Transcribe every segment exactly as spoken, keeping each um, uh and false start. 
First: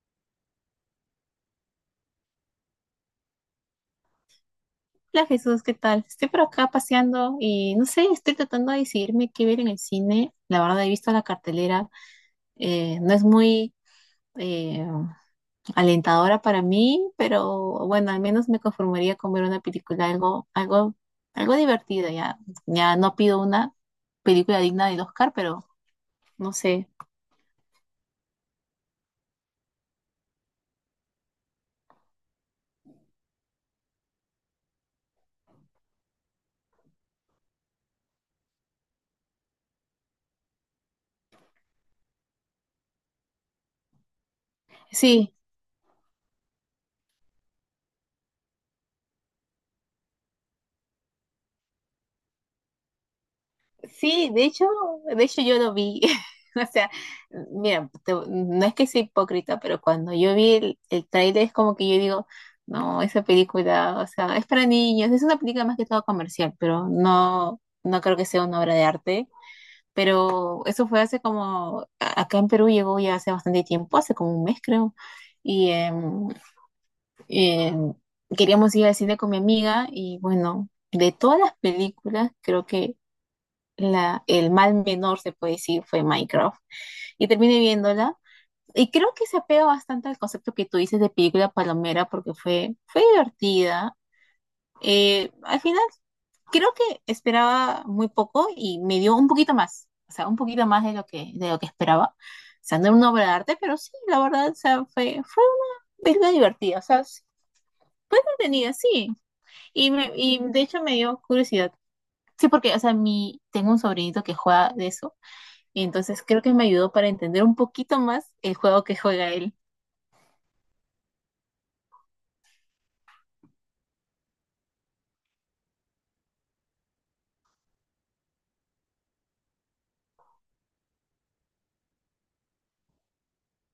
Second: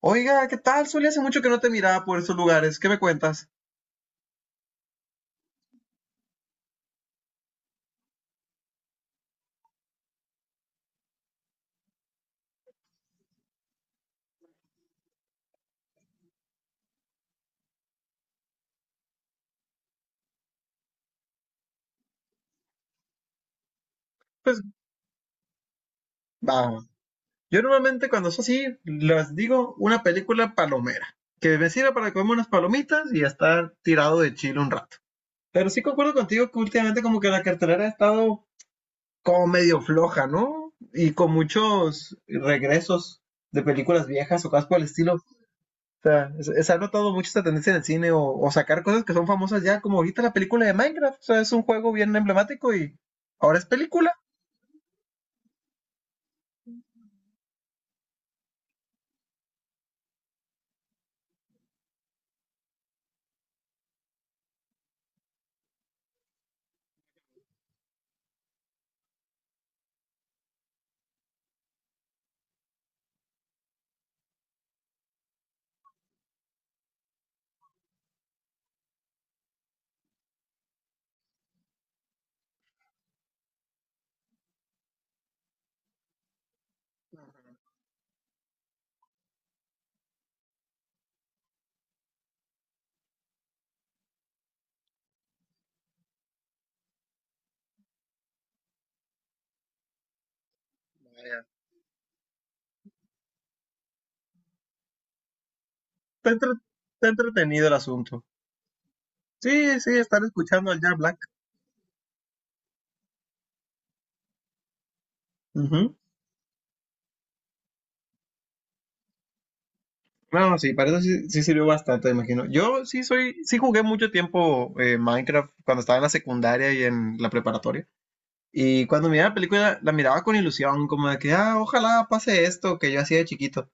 Oiga, ¿qué tal, Zuli? Hace mucho que no te miraba por esos lugares. ¿Qué me cuentas? Hola Jesús, ¿qué tal? Estoy por acá paseando y no sé, estoy tratando de decidirme qué ver en el cine. La verdad, he visto la cartelera, eh, no es muy eh, alentadora para mí, pero bueno, al menos me conformaría con ver una película algo, algo, algo divertida. Ya, ya no pido una película Pues, digna del Oscar, pero no vamos. sé. Yo normalmente cuando es así, les digo una película palomera, que me sirva para comer unas palomitas y estar tirado de chile un rato. Pero sí concuerdo contigo que últimamente como que la cartelera ha estado como medio floja, ¿no? Y con muchos regresos de películas viejas o cosas por el estilo. O Sí, sea, se- se ha notado mucho esta tendencia en el cine o, o sacar cosas que son famosas ya, como ahorita la película de Minecraft. O sea, es un juego bien emblemático y ahora es película. sí, de hecho, de hecho yo lo vi. O sea, mira, te- no es que sea hipócrita, pero cuando yo vi el, el tráiler es como que yo digo, no, esa película, o sea, es para niños, es una película más que todo comercial, pero no, no creo que sea una obra de arte. Pero eso fue hace como, a- acá en Perú llegó ya hace bastante tiempo, hace como un mes creo, y em, em, queríamos ir al cine con mi amiga y bueno, de todas las películas creo que la, el mal menor, se puede decir, fue Minecraft. Y terminé viéndola. Y creo que se apega bastante al concepto que tú dices de película palomera porque fue, fue divertida. Eh, al final, creo que esperaba muy poco y me dio un poquito más, o sea, un poquito más de lo que, Vaya, de lo que esperaba. O sea, no era una obra de arte, pero sí, la verdad, o sea, fue, fue una Está, película entre- divertida, o sea, está sí, entretenido el asunto. entretenida, sí. Sí, Y, sí, me- estar y de escuchando al hecho me Jack Black. dio curiosidad. Sí, porque, o sea, mi, tengo un sobrinito que juega de eso. Y Ujú. entonces creo que me ayudó para entender un poquito más el juego que juega él. No, no, sí, para eso sí, sí sirvió bastante, imagino. Yo sí soy, sí jugué mucho tiempo eh, Minecraft cuando estaba en la secundaria y en la preparatoria. Y cuando miraba la película, la miraba con ilusión, como de que, ah, ojalá pase esto que yo hacía de chiquito.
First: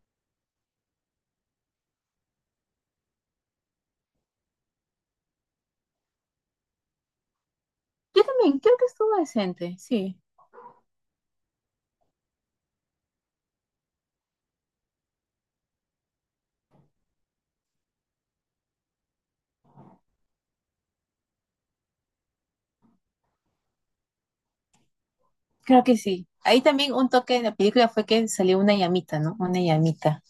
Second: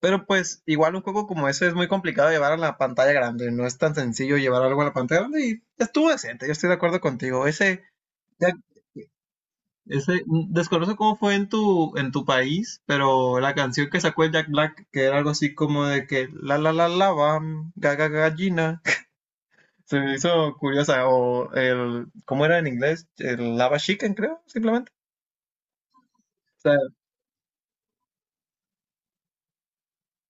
Pero pues igual un juego como ese es muy complicado de llevar a la pantalla grande, no es tan sencillo llevar algo a la pantalla grande y estuvo decente, yo estoy de acuerdo contigo. Ese, Yo Jack- también creo que estuvo decente, sí, ese, mm, desconozco cómo fue en tu, en tu país, pero la canción que sacó el Jack Black, que era algo así como de que la la la la bam, ga, ga, gallina, se me hizo curiosa, o el, ¿cómo era en inglés? El lava chicken, creo, simplemente. creo que sí. O Ahí sea, también un toque de la película fue que salió una llamita, ¿no? Una llamita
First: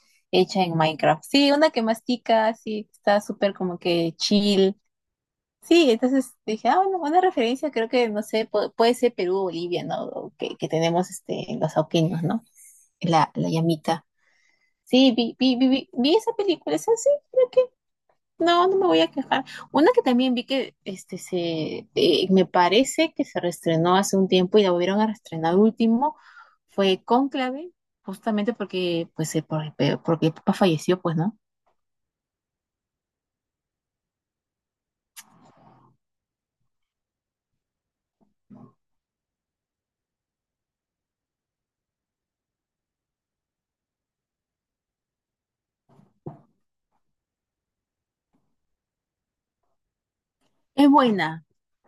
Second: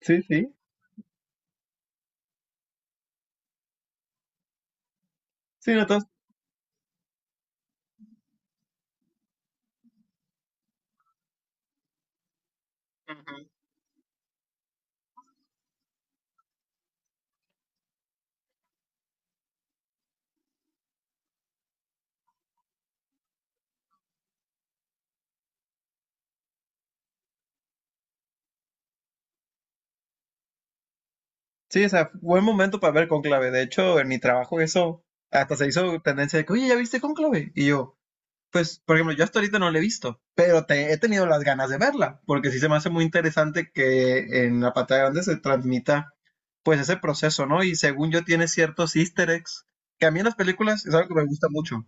sí, sí. hecha en Minecraft. Sí, una que mastica, sí, está súper como que chill. Sí, no, Sí, entonces dije, ah, bueno, una referencia creo que, no sé, pu- puede ser Perú o Bolivia, ¿no? O Que, que tenemos este, los auquinos, ¿no? La, la llamita. Sí, vi, vi, vi, vi, vi esa película, esa sí, creo. No, no me voy a quejar. Una que también vi que este se eh, me parece que se reestrenó hace un tiempo y la volvieron a reestrenar último fue Cónclave, justamente porque pues eh, por- pe- porque el papá falleció, pues, ¿no? sí, o sea, buen momento para ver Cónclave. De hecho, en mi trabajo eso hasta se hizo tendencia de que, oye, ¿ya viste Cónclave? Y yo, por ejemplo, yo hasta ahorita no la he visto, pero te, he tenido las ganas de verla, porque sí se me hace muy interesante que en la pantalla grande se transmita pues ese proceso, ¿no? Y según yo tiene ciertos easter eggs, que a mí en las películas Es es algo que me buena, gusta mucho,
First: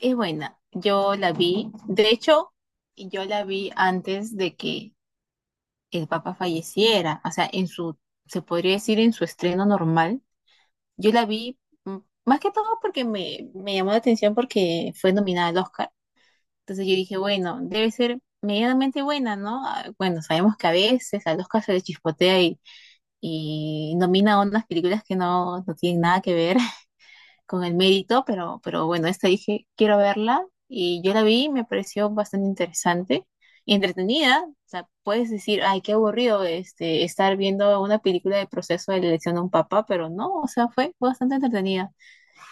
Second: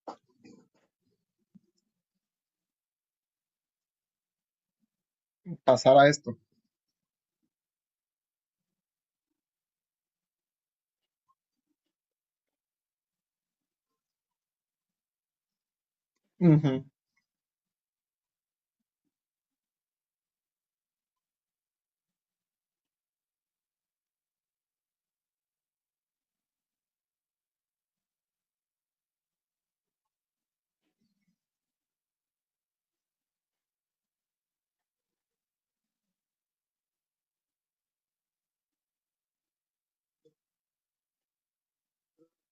es buena. Yo la vi, de hecho, yo la vi antes de que pasar a el papá esto. falleciera, o sea, en su, se podría decir, en su estreno normal. Yo la vi mm, más que todo porque me me llamó la atención porque fue nominada al Oscar. Ujú. Entonces yo dije, bueno, debe ser medianamente buena, ¿no? Ah, bueno, sabemos que a veces al Oscar se le chispotea y, y, nomina unas películas que no, no tienen nada que ver con el mérito, pero, pero bueno, esta dije, quiero verla y yo la vi y me pareció bastante interesante y entretenida. O sea, puedes decir, ay, qué aburrido este, estar viendo una película de proceso de la elección de un papá, pero no, o sea, fue bastante entretenida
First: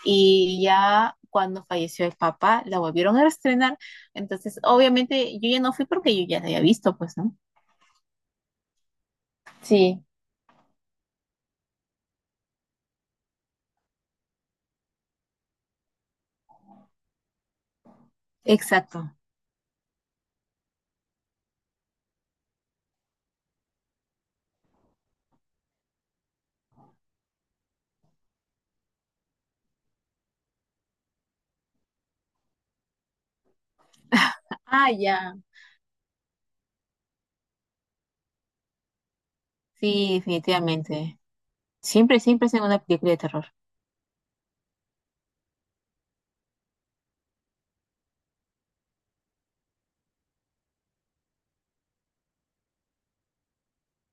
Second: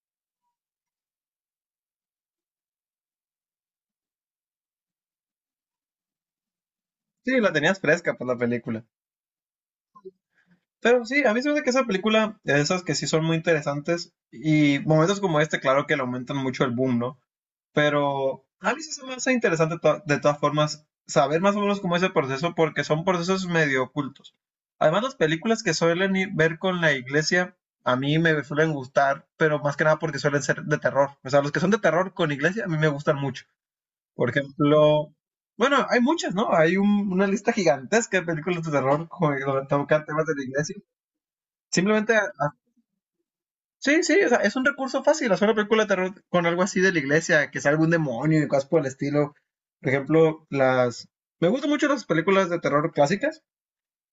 y ya cuando falleció el papá la volvieron a estrenar. Entonces, obviamente yo ya no fui porque yo ya la había visto, pues, ¿no? Sí, la tenías fresca por la película. Sí. Pero sí, a mí se me hace que esa película, de esas que sí son muy interesantes, y momentos como este, claro que le aumentan mucho el boom, ¿no? Pero a mí sí Exacto. se me hace interesante to- de todas formas saber más o menos cómo es el proceso porque son procesos medio ocultos. Además, las películas que suelen ir- ver con la iglesia a mí me suelen gustar, pero más que nada porque suelen ser de terror. O sea, los que son de terror con iglesia a mí me gustan mucho. Por Ah, ejemplo, ya. bueno, hay muchas, ¿no? Hay un- una lista gigantesca de películas de terror con, donde tocan Sí, temas de la iglesia. definitivamente. Simplemente Siempre, siempre es en una película de terror. Sí, sí, o sea, es un recurso fácil hacer una película de terror con algo así de la iglesia, que salga un demonio y cosas por el estilo. Por ejemplo, las... Me gustan mucho las películas de terror clásicas,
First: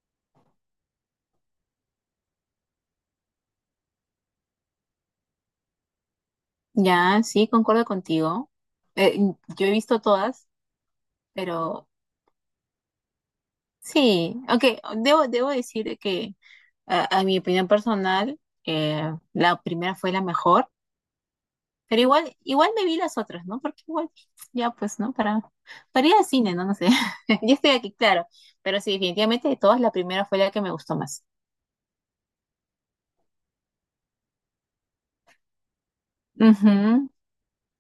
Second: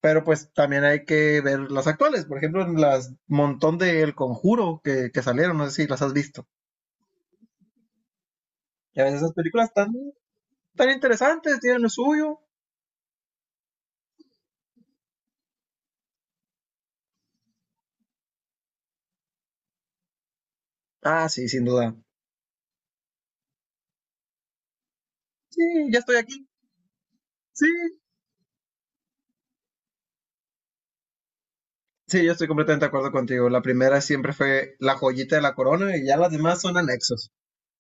pero pues también hay que ver las actuales. Por ejemplo, las montón de El Conjuro que, que salieron, no sé si las has visto. Ya, sí, concuerdo contigo. Y a Eh, veces esas yo películas he están visto todas, tan interesantes, tienen pero lo suyo. sí, aunque debo, debo decir que a, a mi opinión personal, eh, la primera fue la mejor. Ah, sí, sin duda. Pero igual, igual me vi las otras, ¿no? Porque igual, ya pues, ¿no? Para, Sí, ya para ir estoy al aquí. cine, ¿no? No sé. Ya Sí, estoy aquí, claro. Pero sí, definitivamente de todas, la primera fue la que me gustó más. sí, yo estoy completamente de acuerdo contigo. La primera siempre fue la joyita de la corona y ya las demás son Ujú, anexos.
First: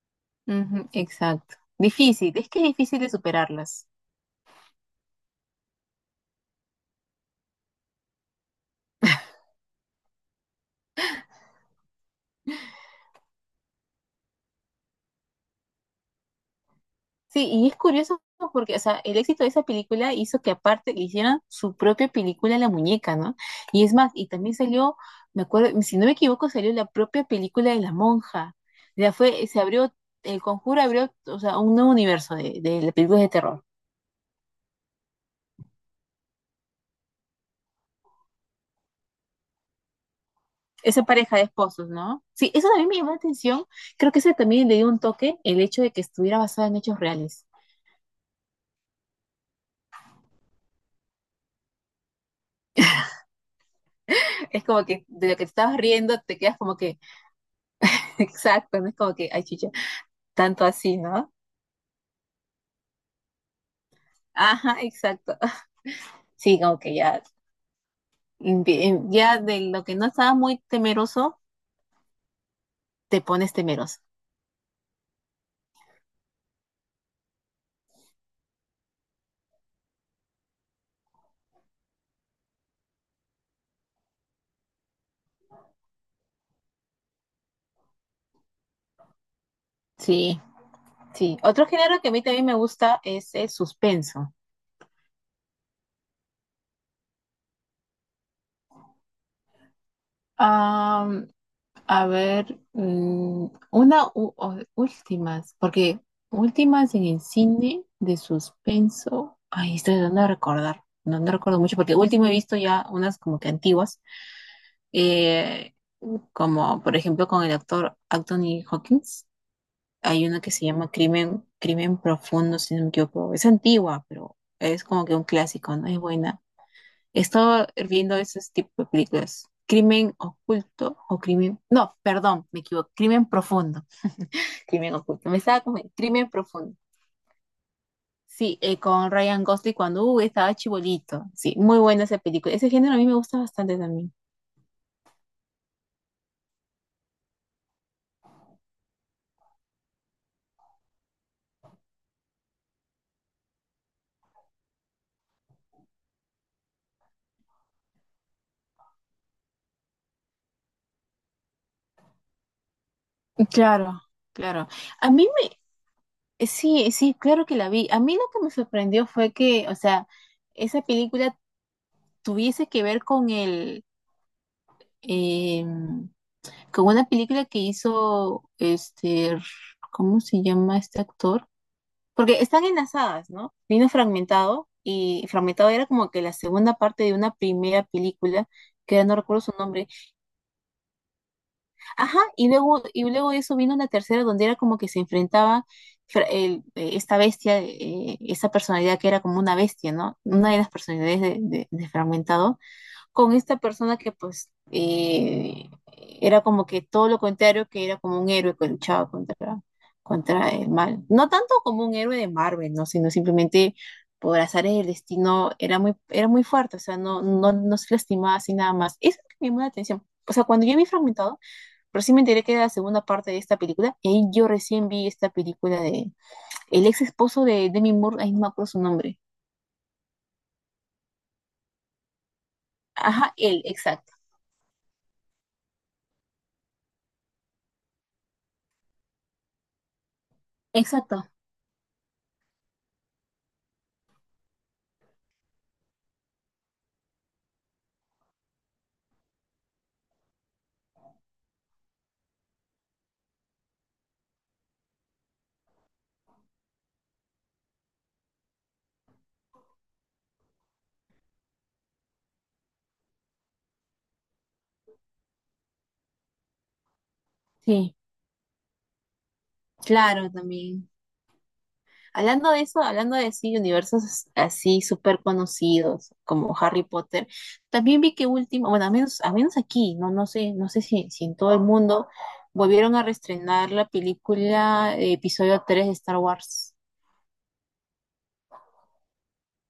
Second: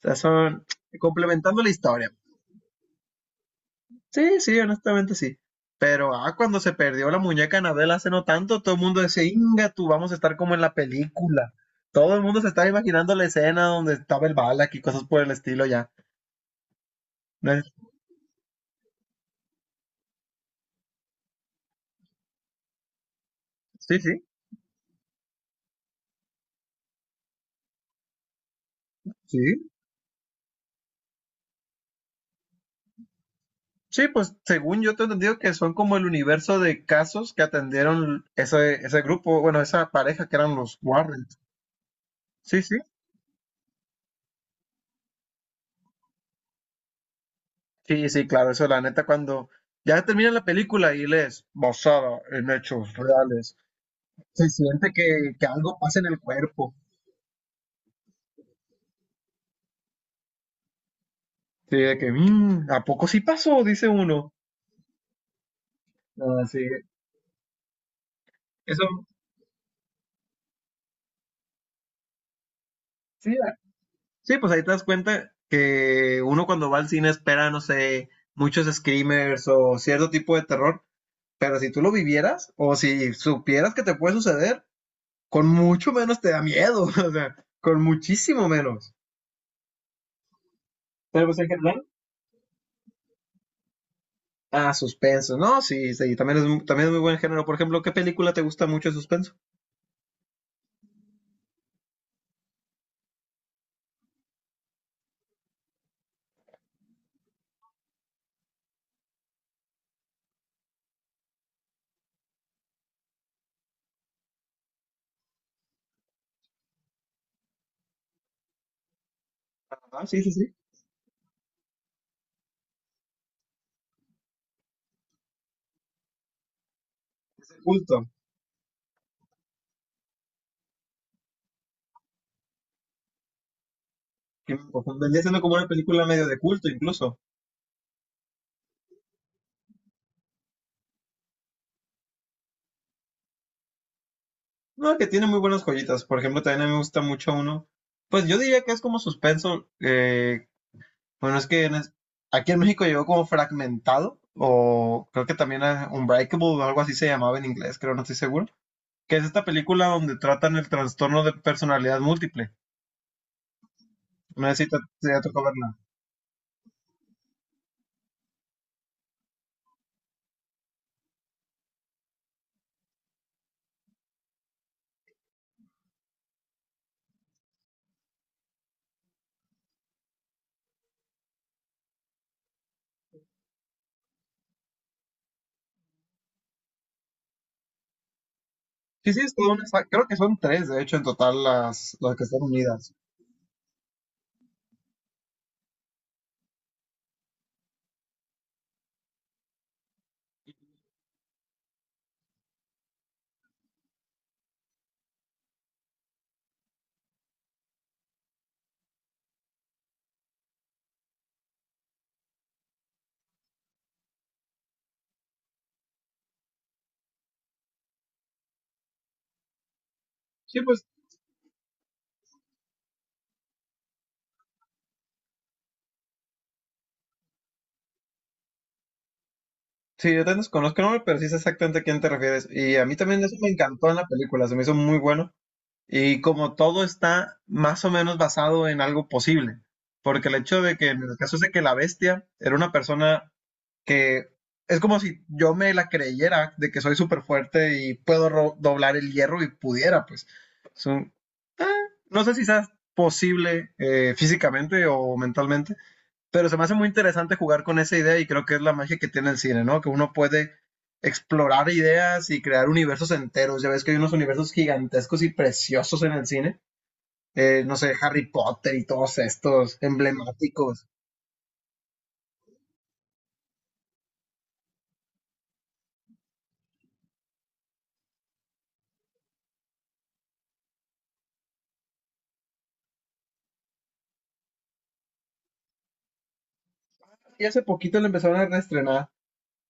sea, son ujú, exacto. complementando la historia. Difícil, es que es difícil de superarlas. Sí, sí, honestamente sí. Pero ah, cuando se perdió la muñeca Anabel hace no tanto, todo el mundo decía, Inga, tú vamos a estar como en la película. Todo el mundo se estaba imaginando la escena donde estaba el Balak y cosas por el estilo ya. Sí, ¿No y es? es curioso porque, o sea, el éxito de esa película hizo que aparte le hicieran su propia película a la muñeca, ¿no? Y es Sí, más, sí, y también salió, me acuerdo, si no me equivoco, salió la propia película de la monja. Ya sí. fue, se abrió, el conjuro abrió, o sea, un nuevo universo de, de las películas de terror. Sí, pues según yo te he entendido que son como el universo de casos que atendieron ese, ese grupo, bueno, esa pareja que eran los Esa Warren. pareja de esposos, ¿no? Sí, Sí, eso sí, también me llamó la atención. Creo que eso también le dio un toque, el hecho de que estuviera basada en hechos reales. sí, sí, claro, eso la neta cuando ya termina la película y lees basada en hechos reales, se Es como siente que de lo que, que que te algo estabas pasa en el riendo, te quedas cuerpo. como que, exacto, no es como que, ay, chicha, tanto así, ¿no? Sí, de que, "Mm, ¿a poco sí pasó? Dice uno. Ajá, exacto. Ah, Sí, sí, como que ya, eso, invi- ya de lo que no estaba muy temeroso, te sí, ah, pones temeroso. sí, pues ahí te das cuenta que uno cuando va al cine espera, no sé, muchos screamers o cierto tipo de terror, pero si tú lo vivieras o si supieras que te puede suceder, con mucho menos te da miedo, o sea, con muchísimo menos. Sí, Pero sí. pues en Otro general, género que a mí también me gusta es el suspenso. ah, suspenso. No, sí, sí, también es, mu- también es muy buen género. Por ejemplo, ¿qué película te gusta mucho de suspenso? Am, a ver, mm, una u- o- últimas, porque últimas en el cine de suspenso. Ay, estoy tratando de recordar. No, no recuerdo mucho, porque último he visto ya unas como que antiguas, eh, como por ejemplo con el actor Anthony Hopkins. Ah, sí, Hay sí, una que sí. se llama Crimen, Crimen Profundo, si no me equivoco. Es antigua, pero es como que un clásico, ¿no? Es buena. He De estado culto. viendo esos tipos de películas. Crimen oculto o crimen. No, perdón, me equivoco. Crimen profundo. Que me Crimen confundí. Vendría oculto. Me siendo como estaba una como. película medio Crimen de culto, profundo. incluso. Sí, eh, con Ryan Gosling cuando uh, estaba chibolito. Sí, muy buena esa película. Ese género a mí me gusta bastante también. No, que tiene muy buenas joyitas. Por ejemplo, también a mí me gusta mucho uno. Pues yo diría que es como suspenso. eh, bueno, es que en es- aquí en México llegó como fragmentado. O creo que también eh, Unbreakable o algo así se llamaba en inglés, creo, no estoy seguro. Que es esta película donde tratan el trastorno de personalidad múltiple. Claro, No sé claro. si te, si A te mí tocó me... verla. eh, Sí, sí, claro que la vi. A mí lo que me sorprendió fue que, o sea, esa película tuviese que ver con el, eh, con una película que hizo este, ¿cómo se llama este actor? Porque están enlazadas, ¿no? Vino fragmentado y fragmentado era como que la segunda parte de una primera película que Sí, no sí, es recuerdo toda su una saga. nombre. Creo que son tres, de hecho, en total las, las Ajá, que están y luego, unidas. y luego de eso vino una tercera donde era como que se enfrentaba fra- el- eh, esta bestia, eh, esta personalidad que era como una bestia, ¿no? Una de las personalidades de, de- de Fragmentado con esta persona que pues eh, era como que todo lo contrario, que era como un héroe que luchaba contra, contra el mal. No tanto como un héroe de Marvel, ¿no? Sino simplemente por azares del destino era muy, era muy fuerte, o sea, no, no, no se lastimaba así nada más. Eso es lo que me llamó la atención. O sea, Sí, cuando yo pues, vi Fragmentado, pero sí me enteré que era la segunda parte de esta película, y ahí yo recién vi esta película de el ex esposo de Demi Moore, ahí no me acuerdo su nombre. sí, yo te desconozco el nombre, pero sí sé exactamente a quién te refieres. Y a mí también Ajá, eso me él, encantó en la exacto. película, se me hizo muy bueno. Y como todo está más o menos basado en algo posible, porque el hecho de que, en el Exacto, caso es de que la bestia era una persona que es como si yo me la creyera de que soy súper fuerte y puedo ro- doblar el hierro y pudiera, pues. Es un- eh, no sé si sea posible eh, físicamente o mentalmente, pero se me hace muy interesante jugar con esa idea y creo que es la magia que tiene el cine, ¿no? Que uno puede explorar ideas y crear universos enteros. Ya ves que hay unos universos gigantescos y preciosos en el cine. Eh, no sé, sí, Harry Potter y todos estos claro, emblemáticos. también. Hablando de eso, hablando de sí, universos así súper conocidos como Harry Potter, también vi que último, bueno, a menos, a menos aquí, no, no sé, no sé si, si en todo el mundo volvieron a reestrenar la película eh, episodio tres de Star Wars. Y hace poquito le empezaron a reestrenar.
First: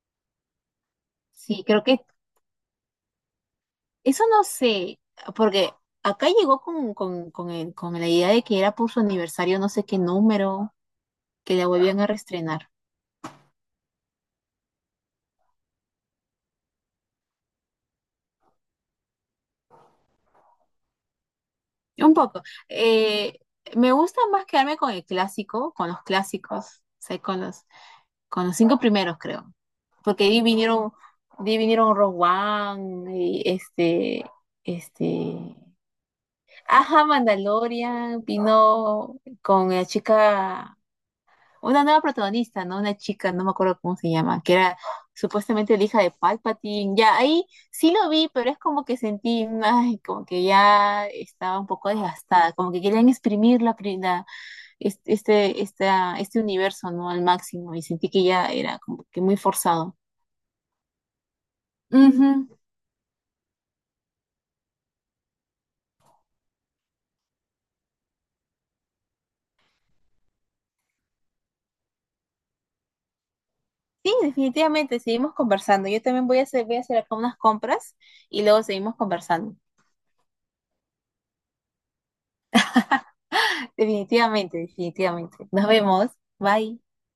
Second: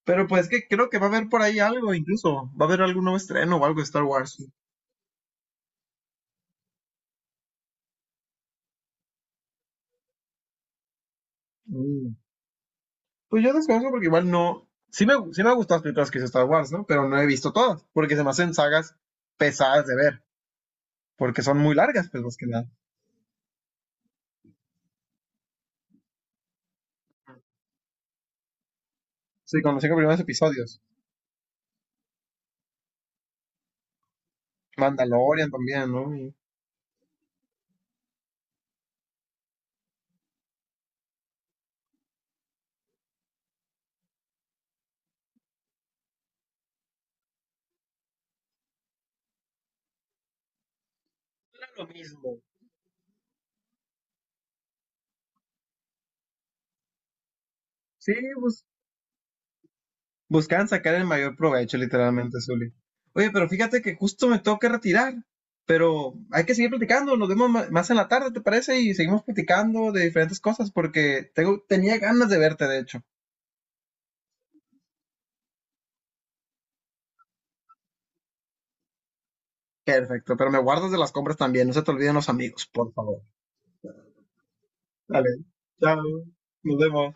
Pero pues que creo que va a haber por ahí Sí, creo algo, que incluso. Va a haber algún nuevo estreno o algo de Star eso Wars. no sé, porque acá llegó con, con, con, el- con la idea de que era por su aniversario, no sé qué número, que la volvían a Mm. reestrenar. Pues yo desconozco porque igual no. Sí me, sí me gustan las películas que hizo Star Wars, ¿no? Pero no he visto todas, porque se me hacen sagas pesadas de ver, porque son muy largas, Un pues más poco. que nada. Eh, Me gusta más quedarme con el clásico, con los clásicos, o sea, con los, con los cinco primeros, creo. Sí, con los cinco primeros Porque ahí episodios. vinieron, de ahí vinieron Rogue One, y este, Mandalorian este, también, ¿no? Y- ajá, Mandalorian, vino con la chica una nueva protagonista, ¿no? Una chica, no me acuerdo cómo se llama, que era supuestamente la hija de Palpatine. Ya ahí sí lo vi, pero es como que sentí, ay, como que ya estaba Era un lo poco mismo. desgastada, como que querían exprimir la, pri- la- es- este, esta- este universo, ¿no? Al máximo, y sentí Sí, que ya pues era como que muy forzado. buscaban sacar el mayor provecho, literalmente, Ujú. Zuli. Oye, pero fíjate que justo me tengo que retirar, pero hay que seguir platicando. Nos vemos ma- más en la tarde, ¿te parece? Y seguimos platicando de diferentes cosas porque tengo, tenía ganas de verte, de hecho. Sí, definitivamente, seguimos conversando. Yo también voy a hacer, voy a hacer acá unas compras y luego seguimos conversando. Perfecto, pero me guardas de las compras también. No se te olviden los amigos, por favor. Definitivamente, Dale, definitivamente. Nos chao, vemos. nos Bye. vemos.